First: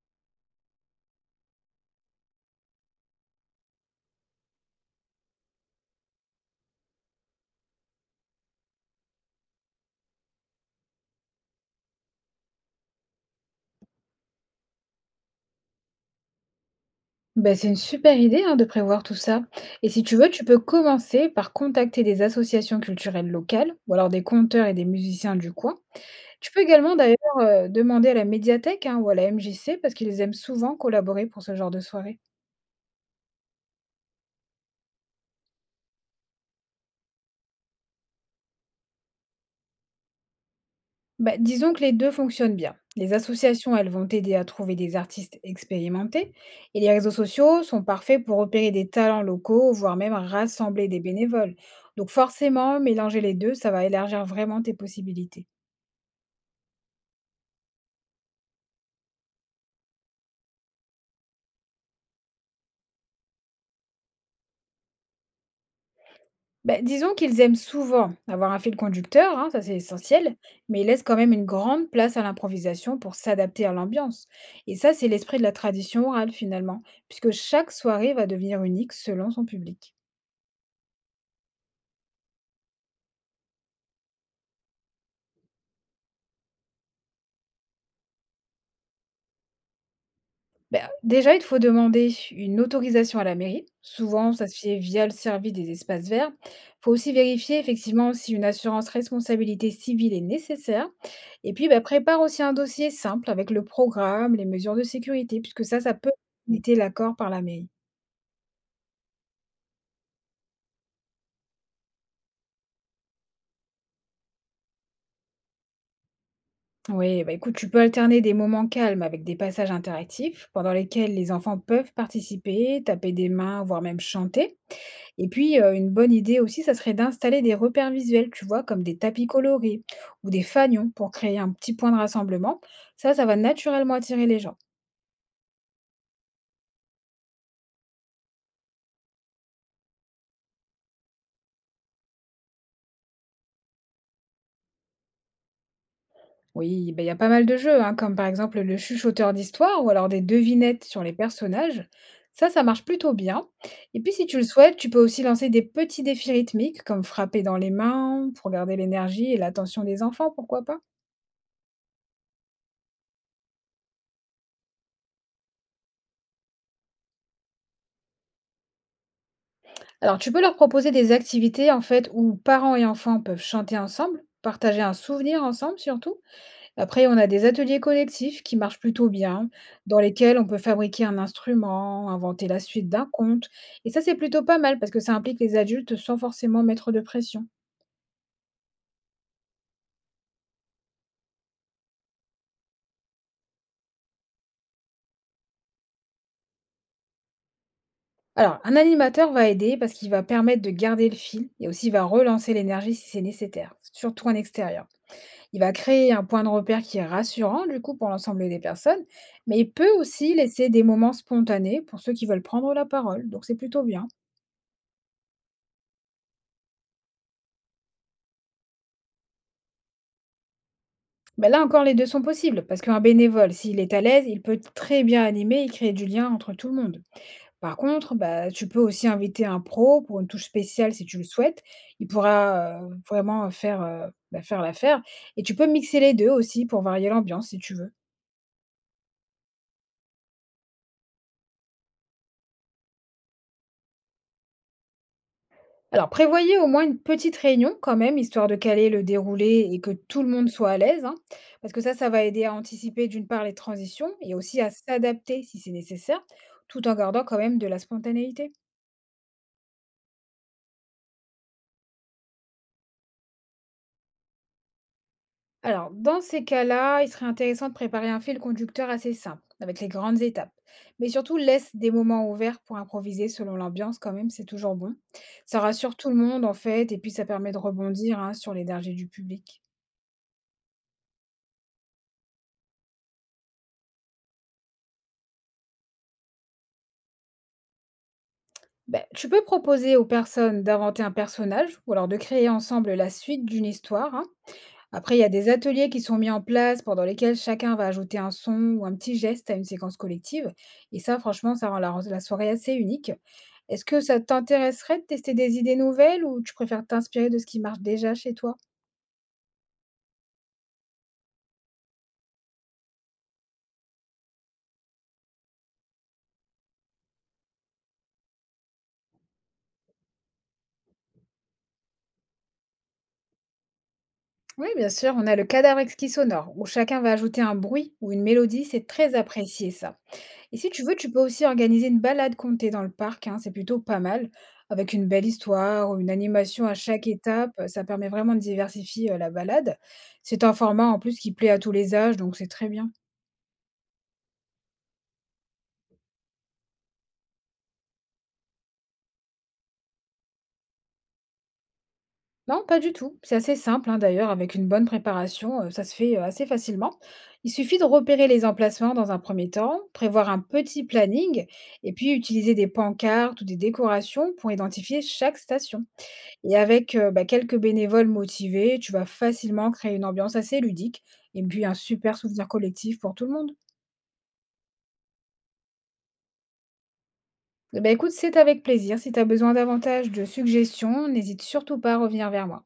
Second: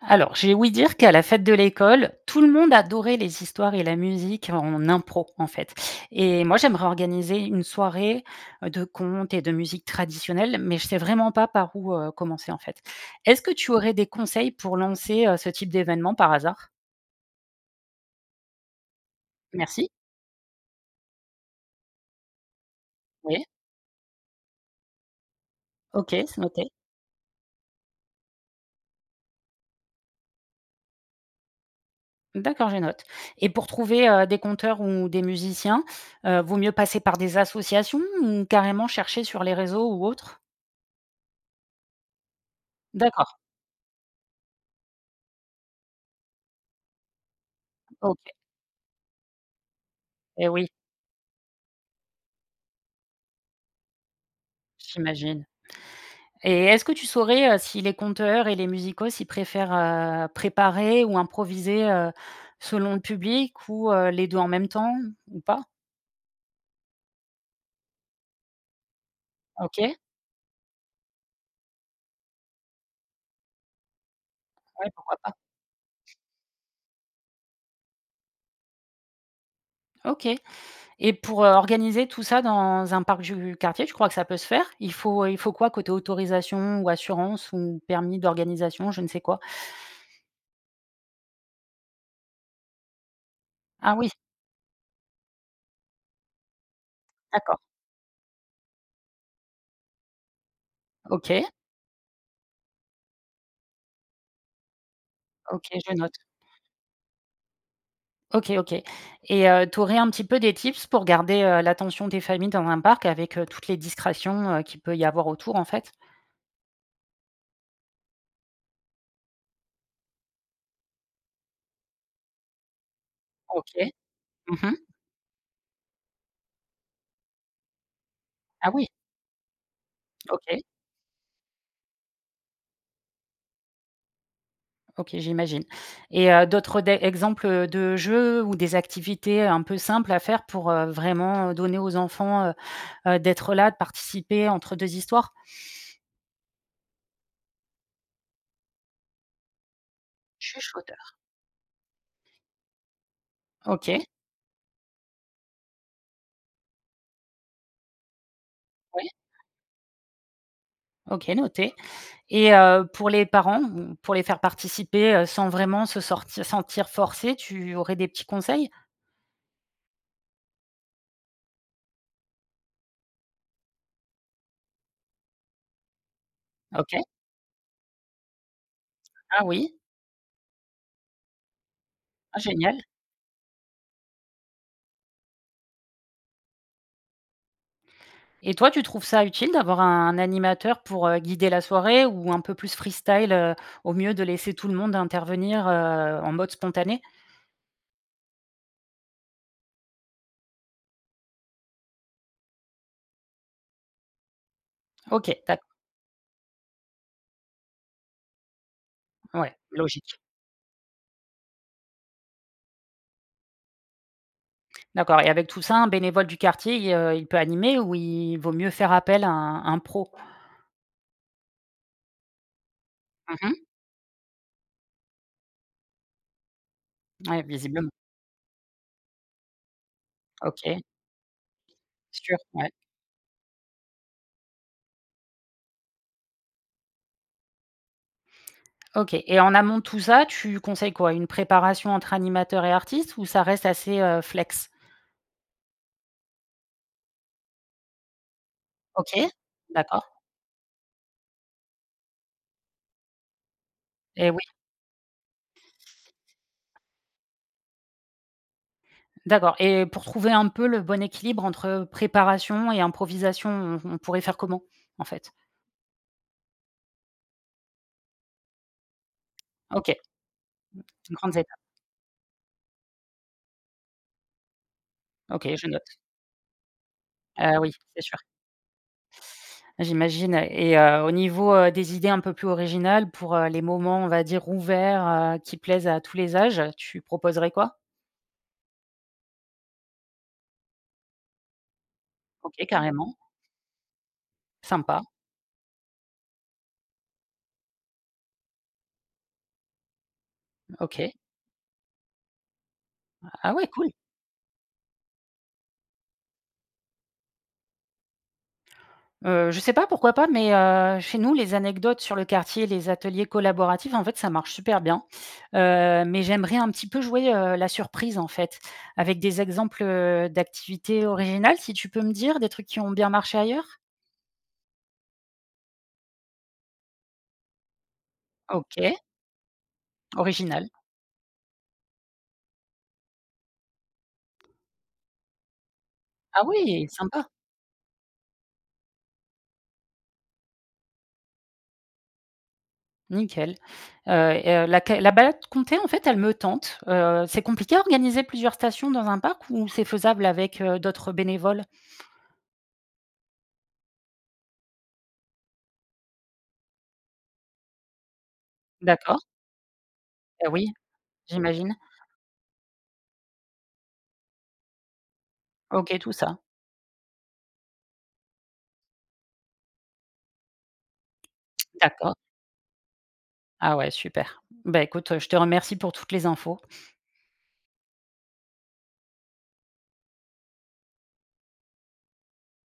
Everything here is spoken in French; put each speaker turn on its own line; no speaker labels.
Alors, j'ai ouï dire qu'à la fête de l'école, tout le monde adorait les histoires et la musique en impro, en fait. Et moi, j'aimerais organiser une soirée de contes et de musique traditionnelle, mais je sais vraiment pas par où commencer, en fait. Est-ce que tu aurais des conseils pour lancer ce type d'événement par hasard?
Ben c'est une super idée hein, de prévoir tout ça. Et
Merci.
si tu veux, tu peux commencer par contacter des associations culturelles
Oui.
locales, ou alors des conteurs et des musiciens du coin.
Ok, c'est
Tu peux
noté.
également d'ailleurs demander à la médiathèque hein, ou à la MJC, parce qu'ils aiment souvent collaborer pour ce genre de soirée.
D'accord, je note. Et pour trouver des conteurs ou des musiciens, vaut mieux passer par des associations ou carrément chercher sur les réseaux ou autres?
Bah, disons que les deux fonctionnent bien. Les
D'accord.
associations, elles vont t'aider à trouver des artistes expérimentés, et les réseaux sociaux sont
Ok.
parfaits pour repérer des talents locaux, voire même
Et oui,
rassembler des bénévoles. Donc forcément, mélanger les deux, ça va élargir vraiment tes
j'imagine.
possibilités.
Et est-ce que tu saurais, si les conteurs et les musicos, ils préfèrent, préparer ou improviser, selon le public ou, les 2 en même temps ou pas?
Beh, disons qu'ils aiment souvent avoir un fil conducteur, hein, ça c'est
OK, ouais,
essentiel, mais ils laissent quand même une grande place à l'improvisation pour s'adapter à l'ambiance. Et ça, c'est
pourquoi pas.
l'esprit de la tradition orale finalement, puisque chaque soirée va devenir unique selon son public.
OK, et pour, organiser tout ça dans un parc du quartier, je crois que ça peut se faire? Il faut quoi côté autorisation ou assurance ou permis d'organisation, je ne sais quoi?
Bah, déjà, il te faut demander une autorisation à la mairie.
Ah oui,
Souvent, ça se fait via le service des espaces verts. Il faut aussi vérifier
d'accord.
effectivement si une assurance responsabilité civile est nécessaire.
OK,
Et puis, bah, prépare aussi un dossier simple avec le programme, les mesures de sécurité, puisque
OK,
ça,
je
ça peut
note.
limiter l'accord par la mairie.
OK, OK, et tu aurais un petit peu des tips pour garder, l'attention des familles dans un parc avec, toutes les distractions, qu'il peut y avoir autour, en fait?
Oui, bah écoute, tu peux alterner des moments calmes avec des passages interactifs pendant lesquels les enfants peuvent participer, taper des mains, voire
OK.
même chanter.
Mmh.
Et puis, une bonne idée aussi, ça serait d'installer des repères visuels, tu vois?
Ah
Comme
oui,
des tapis colorés ou des
OK,
fanions pour créer un petit point de rassemblement. Ça va naturellement attirer les gens.
OK, j'imagine. Et d'autres des exemples, de jeux ou des activités un peu simples à faire pour, vraiment, donner aux enfants, d'être là, de participer entre deux histoires?
Oui, ben il y a pas mal de jeux, hein, comme par exemple le chuchoteur d'histoire ou alors des devinettes sur les
Chuchoteur.
personnages. Ça marche plutôt bien. Et
OK,
puis si tu le souhaites, tu peux aussi lancer des petits défis rythmiques comme frapper dans les mains pour garder
oui,
l'énergie et l'attention des enfants, pourquoi pas?
OK, noté. Et pour les parents, mmh, pour les faire participer, sans vraiment se sorti sentir forcés, tu aurais des petits conseils?
Alors, tu peux leur proposer des activités en fait où parents et enfants peuvent chanter ensemble, partager un souvenir ensemble surtout.
OK.
Après, on a des ateliers collectifs qui marchent plutôt
Ah
bien,
oui,
dans lesquels on peut fabriquer un instrument,
ah
inventer la
génial.
suite d'un conte. Et ça, c'est plutôt pas mal parce que ça implique les adultes sans forcément mettre de pression.
Et toi, tu trouves ça utile d'avoir un animateur pour, guider la soirée ou un peu plus freestyle, au mieux de laisser tout le monde intervenir, en mode spontané?
Alors, un animateur va aider parce qu'il va permettre de garder le fil et aussi va relancer l'énergie si c'est nécessaire, surtout en extérieur.
OK,
Il
d'accord.
va créer un point de repère qui est rassurant, du coup, pour l'ensemble des personnes,
Ouais,
mais il peut
logique.
aussi laisser des moments spontanés pour ceux qui veulent prendre la parole, donc c'est plutôt bien.
D'accord, et avec tout ça, un bénévole du quartier, il peut animer ou il vaut mieux faire appel à un pro?
Ben là encore, les deux sont possibles, parce qu'un bénévole,
Mmh.
s'il est à l'aise, il peut très bien animer et créer du lien entre tout le monde.
Ouais,
Par
visiblement.
contre, bah, tu peux aussi inviter un pro pour une touche
OK,
spéciale si tu le souhaites. Il
sûr, ouais.
pourra vraiment faire, bah, faire l'affaire. Et tu peux mixer les deux aussi pour varier l'ambiance si tu veux.
OK, et en amont de tout ça, tu conseilles quoi? Une préparation entre animateur et artiste ou ça reste assez, flex?
Alors, prévoyez au moins une petite réunion quand même, histoire de caler le
OK,
déroulé et que
d'accord,
tout le monde soit à l'aise, hein, parce que ça va aider à anticiper d'une part les transitions
et
et
oui.
aussi à s'adapter si c'est nécessaire, tout en gardant quand même de la spontanéité.
D'accord, et pour trouver un peu le bon équilibre entre préparation et improvisation, on pourrait faire comment, en fait?
Alors, dans ces cas-là, il serait intéressant de préparer un fil conducteur assez simple, avec les
OK,
grandes étapes. Mais
grandes
surtout,
étapes.
laisse des moments ouverts pour improviser selon l'ambiance quand même, c'est toujours bon.
OK,
Ça
je
rassure
note.
tout le monde en fait, et puis ça permet de
Oui, c'est sûr,
rebondir hein, sur l'énergie du public.
j'imagine. Et au niveau, des idées un peu plus originales pour, les moments, on va dire, ouverts, qui plaisent à tous les âges, tu proposerais quoi?
Beh, tu peux proposer aux personnes d'inventer un personnage ou alors de créer
OK,
ensemble la
carrément,
suite d'une histoire, hein.
sympa,
Après, il y a des ateliers qui sont mis en place pendant lesquels chacun va ajouter un son ou un petit geste à une séquence collective. Et
OK.
ça, franchement, ça rend la soirée assez unique.
Ah ouais,
Est-ce
cool!
que ça t'intéresserait de tester des idées nouvelles ou tu préfères t'inspirer de ce qui marche déjà chez toi?
Je sais pas, pourquoi pas, mais chez nous, les anecdotes sur le quartier, les ateliers collaboratifs, en fait, ça marche super bien. Mais j'aimerais un petit peu jouer, la surprise, en fait, avec des exemples, d'activités originales, si tu peux me dire, des trucs qui ont bien marché ailleurs?
Oui, bien sûr, on a le cadavre exquis sonore où chacun va ajouter un bruit ou une mélodie. C'est
OK,
très apprécié ça. Et
original.
si tu veux, tu peux aussi organiser une balade comptée dans le parc, hein, c'est plutôt pas mal, avec une belle histoire ou une
Ah
animation à
oui,
chaque
sympa,
étape, ça permet vraiment de diversifier la balade. C'est un format en plus qui plaît à tous les âges, donc c'est très bien.
nickel. Et la balade comptée, en fait, elle me tente. C'est compliqué à organiser plusieurs stations dans un parc ou c'est faisable avec, d'autres bénévoles?
Non, pas du tout. C'est assez simple, hein, d'ailleurs, avec une bonne préparation, ça se fait assez facilement. Il suffit de repérer les emplacements dans un
D'accord,
premier temps, prévoir un
ah oui,
petit planning,
j'imagine.
et puis utiliser des pancartes ou des décorations pour identifier chaque station.
OK, tout ça.
Et avec, bah, quelques bénévoles motivés, tu vas facilement créer une ambiance assez ludique et puis un
D'accord.
super souvenir collectif pour tout le monde.
Ah ouais, super. Bah, écoute, je te remercie pour toutes les infos.
Eh bah, écoute, c'est avec plaisir. Si tu as besoin davantage de suggestions, n'hésite surtout pas à revenir vers moi.